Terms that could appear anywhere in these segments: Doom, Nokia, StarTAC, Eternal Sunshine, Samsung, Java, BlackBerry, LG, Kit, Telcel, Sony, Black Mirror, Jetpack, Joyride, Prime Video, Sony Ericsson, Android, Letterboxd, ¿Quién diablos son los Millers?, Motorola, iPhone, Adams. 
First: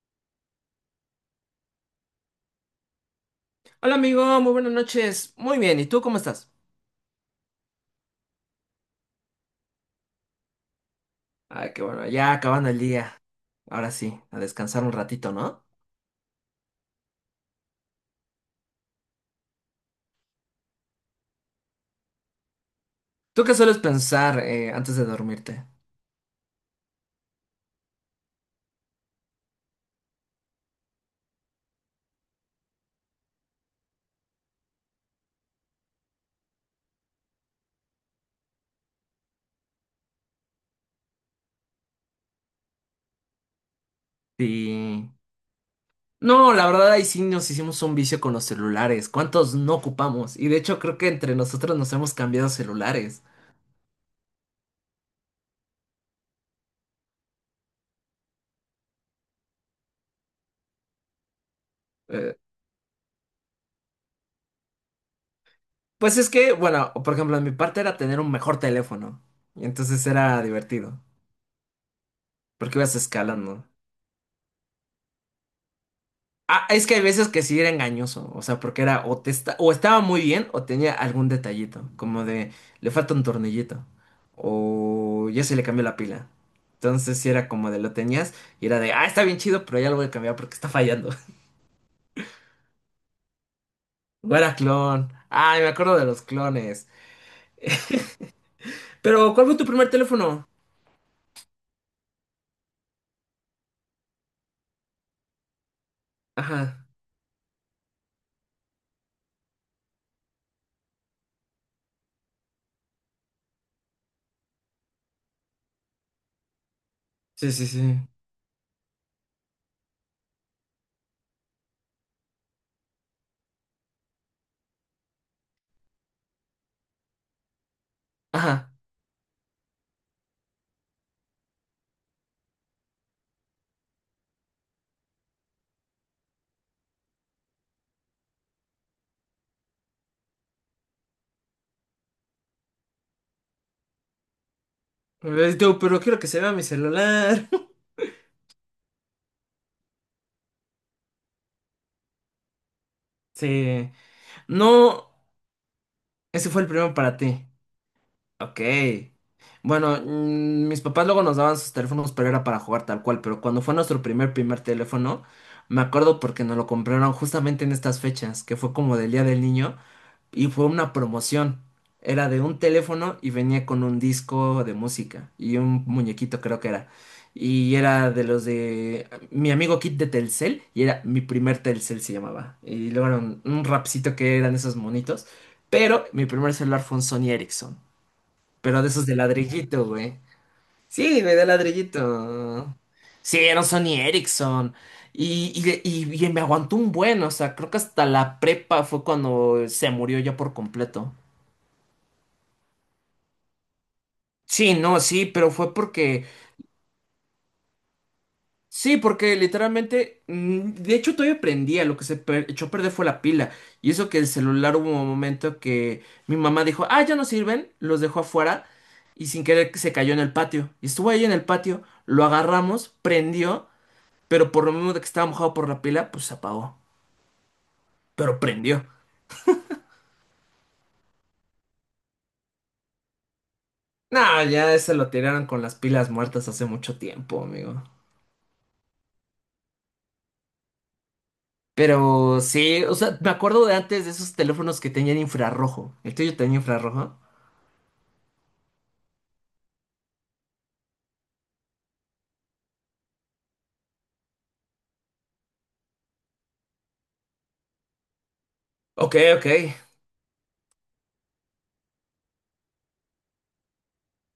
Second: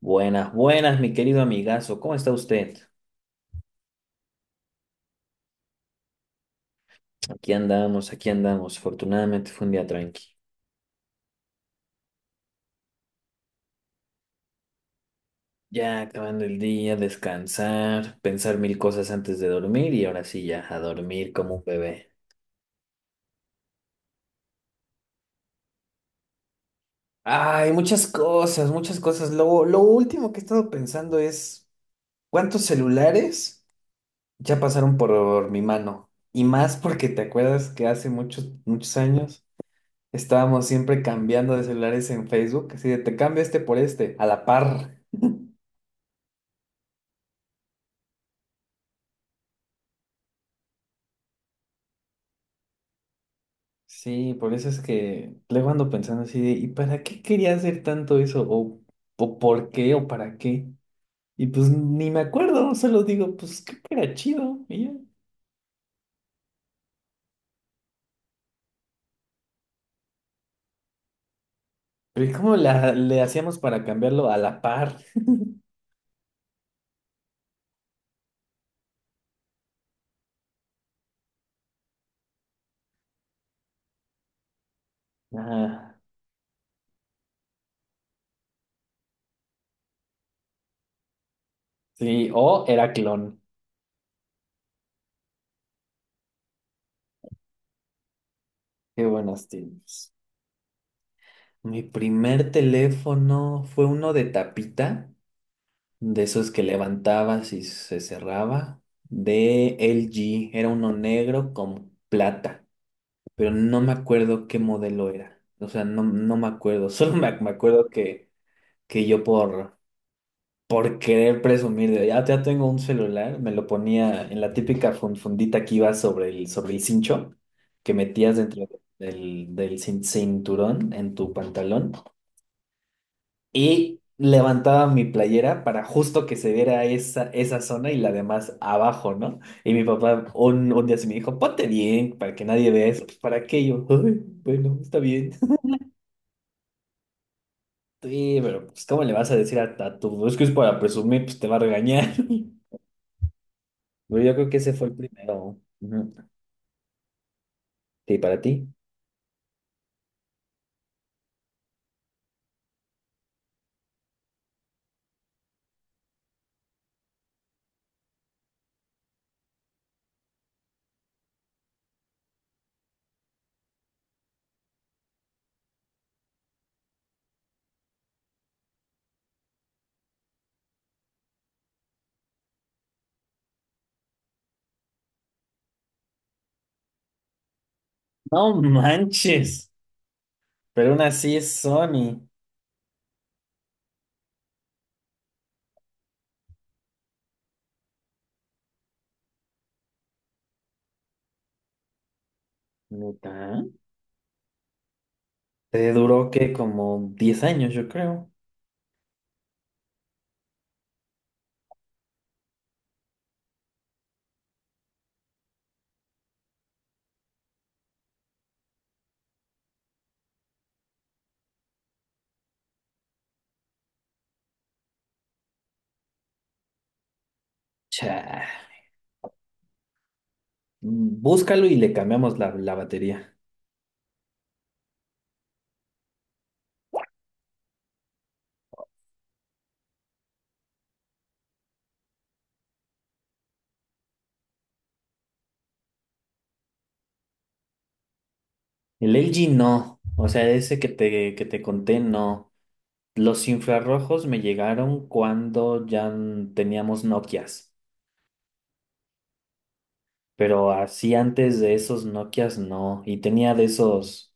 Buenas, buenas, mi querido amigazo. ¿Cómo está usted? Hola amigo, muy buenas noches. Muy bien, ¿y tú cómo estás? Aquí andamos, aquí andamos. Afortunadamente fue un día tranqui. Ah, qué bueno, ya acabando el día. Ahora sí, a descansar un ratito, ¿no? Ya acabando el día, descansar, pensar mil cosas antes de dormir y ahora sí ya a dormir como un bebé. ¿Tú qué sueles pensar antes de dormirte? Ay, muchas cosas, muchas cosas. Lo último que he estado pensando es cuántos celulares ya pasaron por mi mano. Y más porque te acuerdas que hace muchos, muchos años estábamos siempre cambiando de celulares en Facebook, así de te cambio este por este, a la par. Sí. No, la verdad ahí sí nos hicimos un vicio con los celulares. ¿Cuántos no ocupamos? Y de hecho creo que entre nosotros nos hemos cambiado celulares. Sí, por eso es que luego ando pensando así de, ¿y para qué quería hacer tanto eso? ¿O por qué? ¿O para qué? Y pues ni me Eh, acuerdo, solo digo, pues creo que era chido. Y ya. pues es que, bueno, por ejemplo, en mi parte era tener un mejor teléfono. Y entonces era divertido, Pero ¿cómo porque la, ibas le hacíamos escalando. para cambiarlo a la par? Ah, es que hay veces que sí era engañoso, o sea, porque era o estaba muy bien o tenía algún detallito, como de le falta un tornillito o ya se le cambió la Ah, pila. Entonces sí era como de lo tenías y era de, ah, está bien chido, pero ya lo voy a cambiar porque está fallando. sí, o era clon. O era clon. Ay, me acuerdo de los clones. Qué Pero, ¿cuál buenos fue tu primer tiempos. teléfono? Mi primer teléfono fue uno de tapita, de esos que Ajá. levantabas y se cerraba, de LG. Era uno negro con plata. Pero no me acuerdo qué modelo era. O sea, no, no me acuerdo. Solo me Sí, sí, acuerdo sí. que yo por querer presumir de ya tengo un celular, me lo ponía en la típica fundita que iba sobre el cincho, que metías dentro Ajá. del cinturón en tu pantalón. Y levantaba mi playera para justo que se viera esa zona y la demás abajo, ¿no? Y mi papá un día se me dijo, ponte bien, para que nadie vea eso. Pues, ¿para qué? Y yo, "Ay, bueno, está bien. Tú, pero quiero que se vea mi celular. Sí, pero pues, ¿cómo le vas a decir a tu... Es que es para presumir, pues te va a regañar. Sí. Pero yo creo que ese fue el No, primero. Ujú. ese fue el primero para ti. Sí, para Ok. ti. Bueno, mis papás luego nos daban sus teléfonos, pero era para jugar tal cual. Pero cuando fue nuestro primer teléfono, me acuerdo porque nos lo compraron justamente en estas fechas, que fue como del Día del Niño, y fue una promoción. Era de un teléfono y venía con un disco de música y un muñequito, creo que era. Y era de los de mi amigo Kit de Telcel, y era mi primer Telcel se llamaba. Y luego era un rapcito que eran esos monitos. Pero mi primer celular fue un Sony Ericsson. No Pero de esos de manches. ladrillito, güey. Pero aún Sí, güey, así de es Sony. ladrillito. Sí, eran Sony Ericsson. Y, y, y me aguantó un buen, o sea, creo que hasta la prepa fue cuando se murió ya por completo. ¿Neta? Sí, no, sí, pero fue Te porque. duró que como 10 años, yo creo. Sí, porque literalmente. De hecho, todavía prendía. Lo que echó a perder fue la pila. Y eso que el celular hubo un momento que mi mamá dijo: Ah, ya no sirven. Los dejó afuera. Y sin querer que se cayó en el patio. Y estuvo ahí en el patio. Lo agarramos, prendió. Pero por lo mismo de que estaba mojado por la pila, pues se apagó. Pero Cha. prendió. Búscalo y le cambiamos la batería. No, ya ese lo tiraron con las pilas muertas hace mucho tiempo, amigo. Pero sí, o sea, me acuerdo de antes de esos teléfonos que tenían infrarrojo. ¿El tuyo tenía infrarrojo? El LG no. O sea, ese que te conté, no. Los infrarrojos me llegaron cuando ya teníamos Nokias. Ok, ok. Pero así antes de esos Nokias no. Y tenía de esos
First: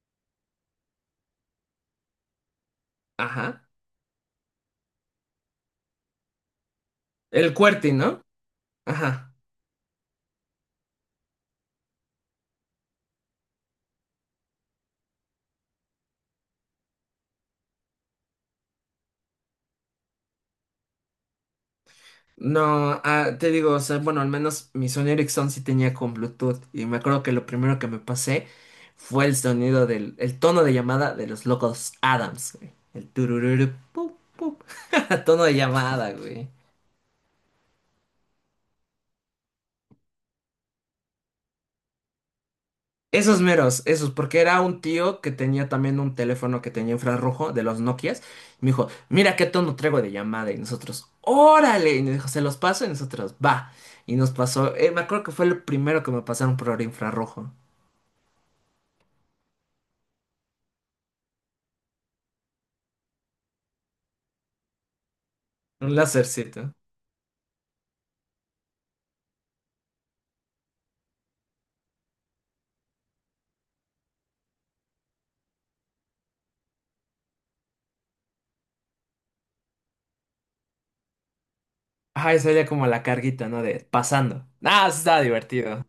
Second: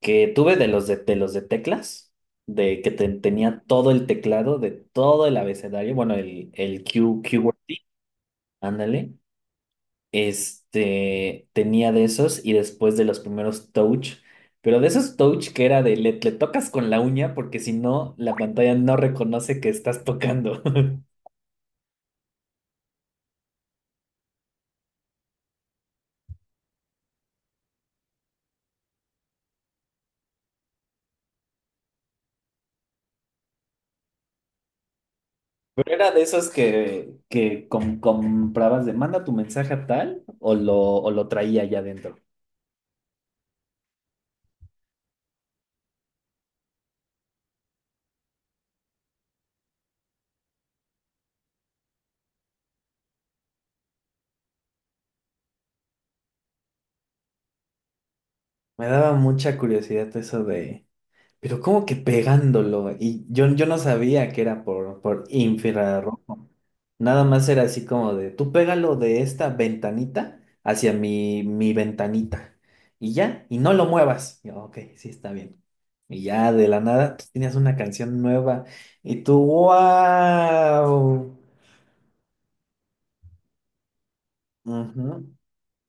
que tuve de los de los de teclas, de que tenía Ajá. todo el teclado de todo el abecedario, bueno, el Q, El QWERTY, ¿no? ándale. Ajá. Este, tenía de esos y después de los primeros Touch, pero de esos Touch que era de le tocas con la uña porque si no, la pantalla no reconoce que estás tocando. No, ah, Te digo, o sea, bueno, al menos mi Sony Ericsson sí tenía con Bluetooth y me acuerdo que lo primero que me pasé fue el sonido el tono de llamada de los locos Adams, güey. El turururu, pup, pup. Tono de ¿Era llamada, de güey. esos que comprabas de manda tu mensaje a tal o lo traía allá adentro? Esos meros, esos, porque era un tío que tenía también un teléfono que tenía infrarrojo de los Nokias. Y me dijo, mira qué tono traigo de llamada. Y nosotros, órale. Y nos dijo, se los paso. Y nosotros, va. Y nos pasó, me acuerdo que fue lo primero que me pasaron por infrarrojo. Me daba mucha curiosidad eso de, pero ¿cómo que pegándolo? Y yo no sabía que era por Un infrarrojo. lásercito. Nada más era así como de, tú pégalo de esta ventanita hacia mi ventanita. Y ya, y no lo muevas. Y yo, ok, sí, está bien. Y ya de la nada, tú tenías una canción nueva. Y tú, Ajá, esa era como la carguita, ¿no? De pasando. Ah, sí estaba wow. divertido.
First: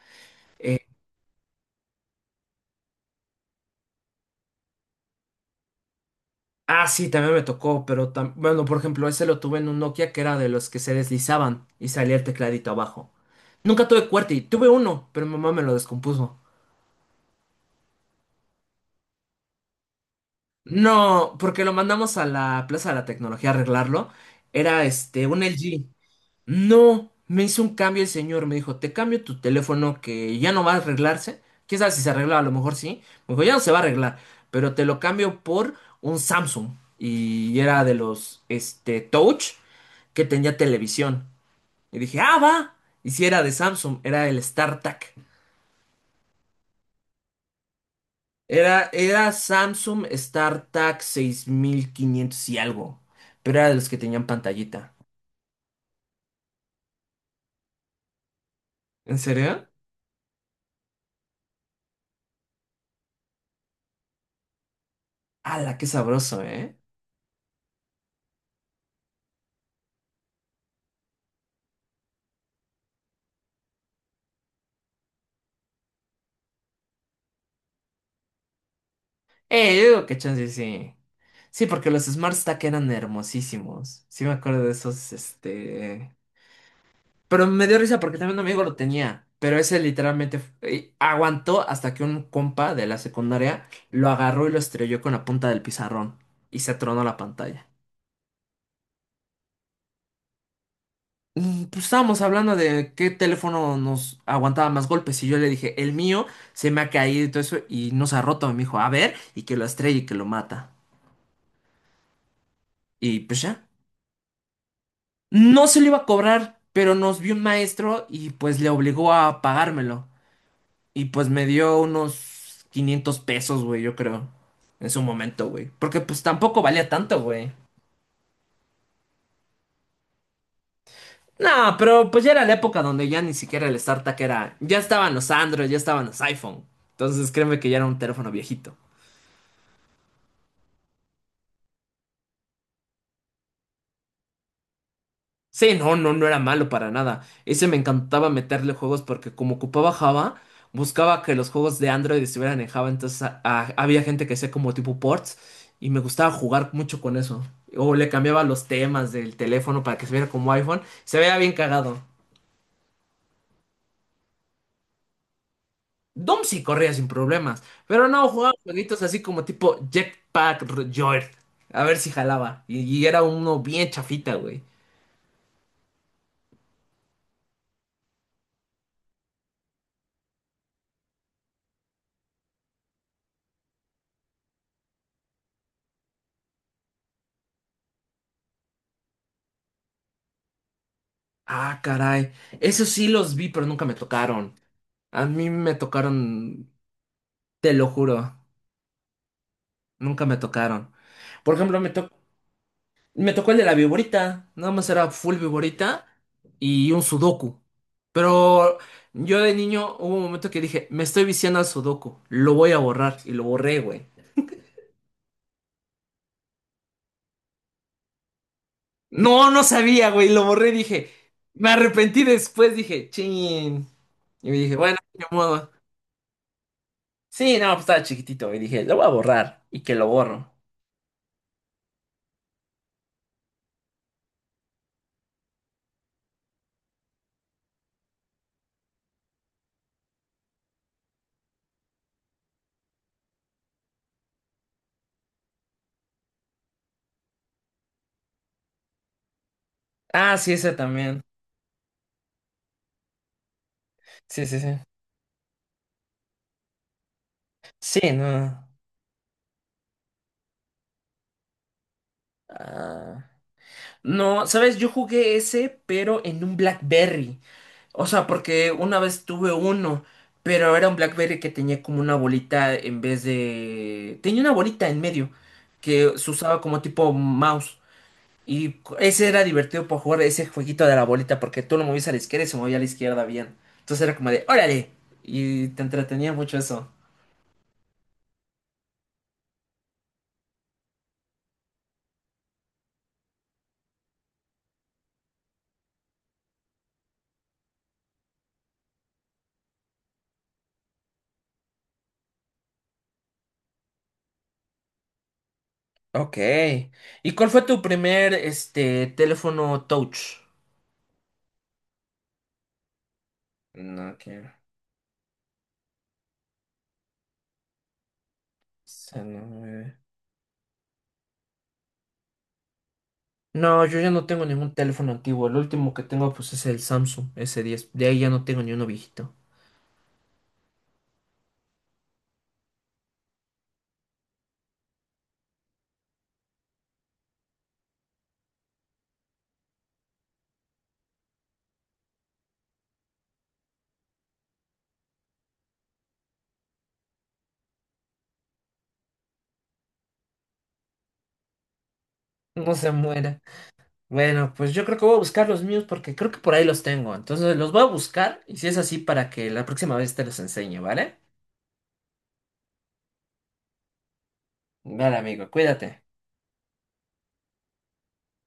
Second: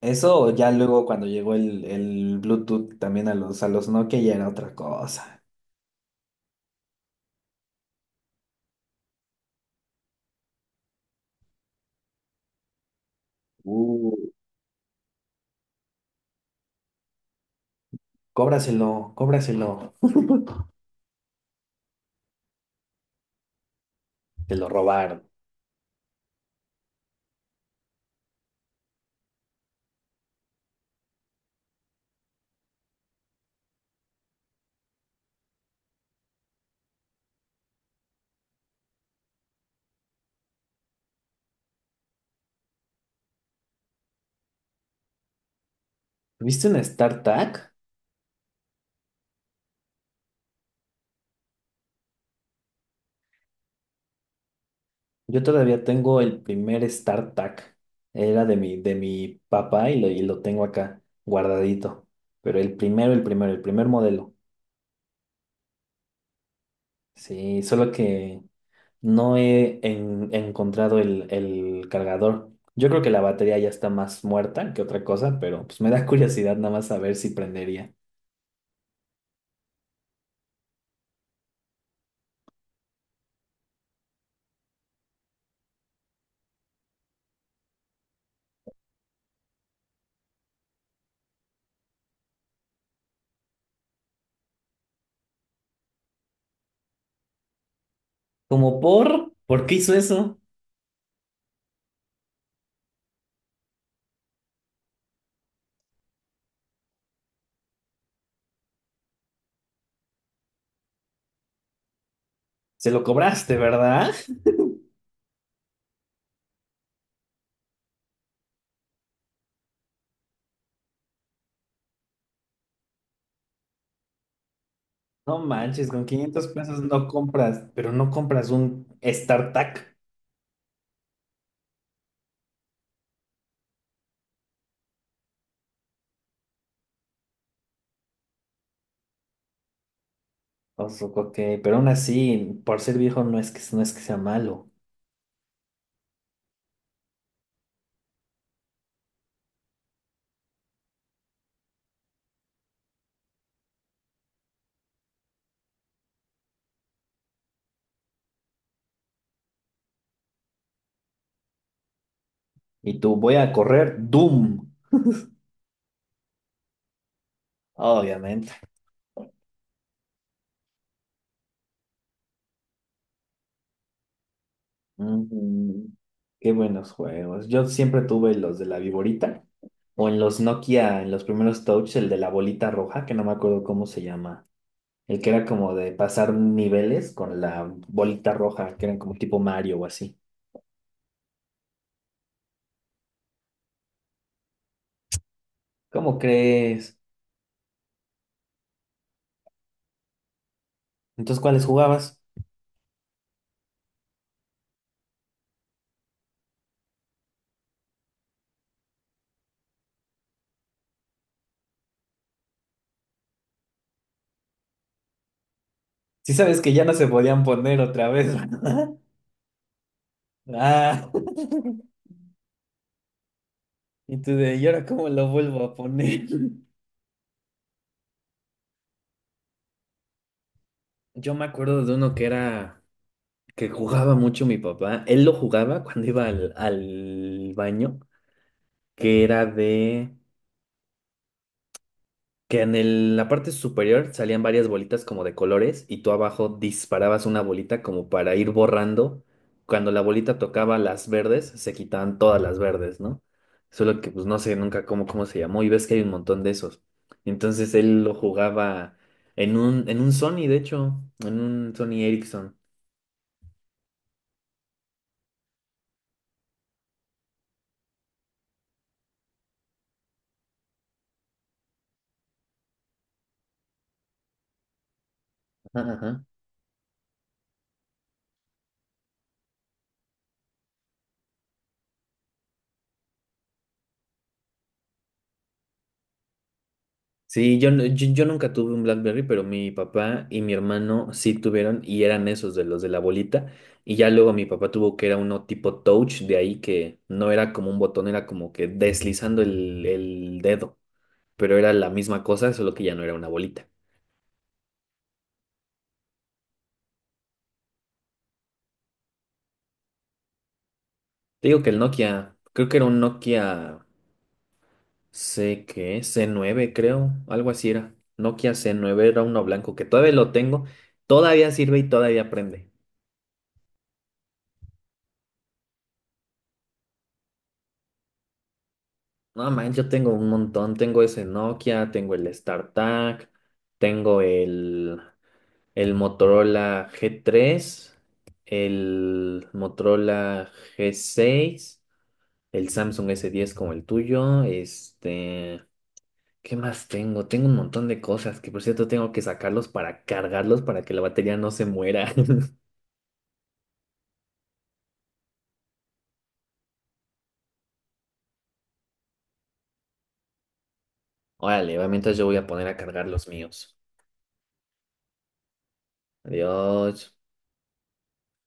Eso ya Eh, luego cuando llegó el Bluetooth también a los Nokia ya era otra cosa. Sí, también me tocó, bueno, por ejemplo, ese lo tuve en un Nokia que era de los que se deslizaban y salía el tecladito abajo. Nunca tuve Uh, QWERTY, tuve uno, pero mi mamá me lo descompuso. Cóbraselo, cóbraselo. No, porque lo mandamos a la Plaza de la Tecnología a arreglarlo. Te lo Era este, robaron. un LG. No, me hizo un cambio el señor, me dijo, te cambio tu teléfono que ya no va a arreglarse. ¿Quién sabe si se arregla? A lo mejor sí. Me dijo, ya no se va a arreglar, pero te lo cambio por un Samsung. Y era de los, este, Touch que tenía televisión. Y dije, ah, va. Y si era de Samsung, era el StarTAC. ¿Viste un StarTAC? Era, era Samsung StarTAC 6500 y algo. Pero era de los que tenían pantallita. Yo todavía tengo el primer StarTAC. Era de mi, de ¿En mi serio? papá y lo tengo acá guardadito. Pero el primero, el primero, el primer modelo. ¡Hala, qué sabroso, eh! Sí, solo que no he encontrado el cargador. Yo creo que la batería ya está más muerta que otra cosa, pero pues me da curiosidad nada más saber si prendería. Yo digo que chance sí. Sí, porque los Smart Stack eran hermosísimos. Sí me acuerdo de esos, este... Pero me dio risa porque también un amigo lo tenía. Pero ese literalmente aguantó hasta que un compa de la secundaria lo agarró y lo estrelló con la punta del pizarrón. Y se tronó la pantalla. Como por? ¿Por qué hizo eso? Pues estábamos hablando de qué teléfono nos aguantaba más golpes. Y yo le dije, el mío se me ha caído y todo eso. Y nos ha roto. Y me dijo, a ver, y que lo estrelle y que lo mata. Se lo Y pues cobraste, ya. ¿verdad? No se lo iba a cobrar, pero nos vio un maestro y pues le obligó a pagármelo. Y pues me dio unos 500 pesos, güey, yo creo. En su No momento, güey. manches, Porque con pues 500 tampoco pesos valía no tanto, güey. compras, pero no compras un StarTAC. No, pero pues ya era la época donde ya ni siquiera el StarTAC era... Ya estaban los Android, ya estaban los iPhone. Entonces créeme que ya era un teléfono viejito. O sea, ok, pero aún así, por ser viejo no es que sea malo. Sí, no, no, no era malo para nada. Ese me encantaba meterle juegos porque como ocupaba Java, buscaba que los juegos de Android estuvieran en Java, entonces había gente que hacía como tipo ports y me gustaba jugar mucho con eso. O le cambiaba los temas del teléfono para que se viera como iPhone, se veía bien cagado. Y tú, voy a correr Doom. Doom sí corría sin problemas, pero no, Obviamente. jugaba jueguitos así como tipo Joyride, a ver si jalaba. Y era uno bien chafita, güey. Mm, Qué buenos juegos. Yo siempre tuve los de la viborita o en los Nokia, en los primeros Touch, el de la bolita roja, que no me acuerdo cómo se llama. El que era como de pasar niveles con la bolita roja, que eran como tipo Mario o así. Ah, caray. Esos sí los vi, pero nunca me tocaron. A mí me ¿Cómo tocaron, crees? te lo juro, nunca me tocaron. Entonces, Por ¿cuáles ejemplo, jugabas? me tocó el de la viborita, nada más era full viborita y un sudoku. Pero yo de niño hubo un momento que dije, me estoy viciando al sudoku, lo voy a borrar y lo borré, güey. Sí sabes que ya no se podían poner otra vez, ¿verdad? No, no sabía, güey, lo borré, Ah. dije, me arrepentí después, dije, chin. Y me ¿Y dije, ahora bueno, cómo ni lo vuelvo modo. a poner? Sí, no, pues estaba chiquitito y dije, lo voy a borrar y que lo borro. Yo me acuerdo de uno que era que jugaba mucho mi papá. Él lo jugaba cuando iba al baño, que era de que en la parte superior salían varias bolitas como de colores y tú abajo disparabas una bolita como para ir borrando. Cuando la bolita Ah, sí, ese tocaba las también. verdes, se quitaban todas las verdes, ¿no? Solo que pues no Sí, sé sí, sí. nunca cómo se llamó y ves que hay un montón de esos. Entonces Sí, él lo no. jugaba en un Sony, de hecho, en un Sony Ericsson. Ah. No, sabes, yo jugué ese, pero en un BlackBerry. O sea, porque una vez tuve uno, pero era un BlackBerry que tenía como una bolita en vez de... Tenía una bolita en medio, Ajá, que ajá. se usaba como tipo mouse. Y ese era divertido para jugar ese jueguito de la bolita, porque tú lo movías a la izquierda y se movía a la izquierda bien. Entonces era como de, órale. Y te entretenía mucho eso. Sí, yo, no- yo nunca tuve un BlackBerry, pero mi papá y mi hermano sí tuvieron y eran esos de los de la bolita. Y ya luego mi papá tuvo que era uno tipo touch, de ahí que no era como un botón, era como que deslizando el dedo, pero era la misma cosa, solo que ya no era una bolita. Ok. ¿Y cuál fue tu primer, este, teléfono touch? Te digo que el Nokia, creo que era un Nokia No, que... C, ¿qué? C9, creo, algo así era. Nokia C9 era se uno no, blanco que eh. todavía lo tengo, todavía sirve y todavía prende. No, yo ya no tengo ningún teléfono antiguo. El último que tengo pues es el Samsung S10. De ahí ya no tengo ni uno viejito. No, man, yo tengo un montón. Tengo ese Nokia, tengo el StarTAC, tengo el Motorola G3, el Motorola G6, el Samsung S10 como el tuyo. Este, ¿qué más tengo? Tengo un montón de cosas que, por cierto, tengo que sacarlos para cargarlos para que la batería no se muera. No se muera. Bueno, pues yo creo que voy a buscar los míos porque creo que por ahí los tengo. Entonces los voy a buscar y si es así para que la próxima vez te los enseñe, ¿vale? Órale, va, mientras yo voy a poner a cargar los míos. Vale, amigo, cuídate. Adiós.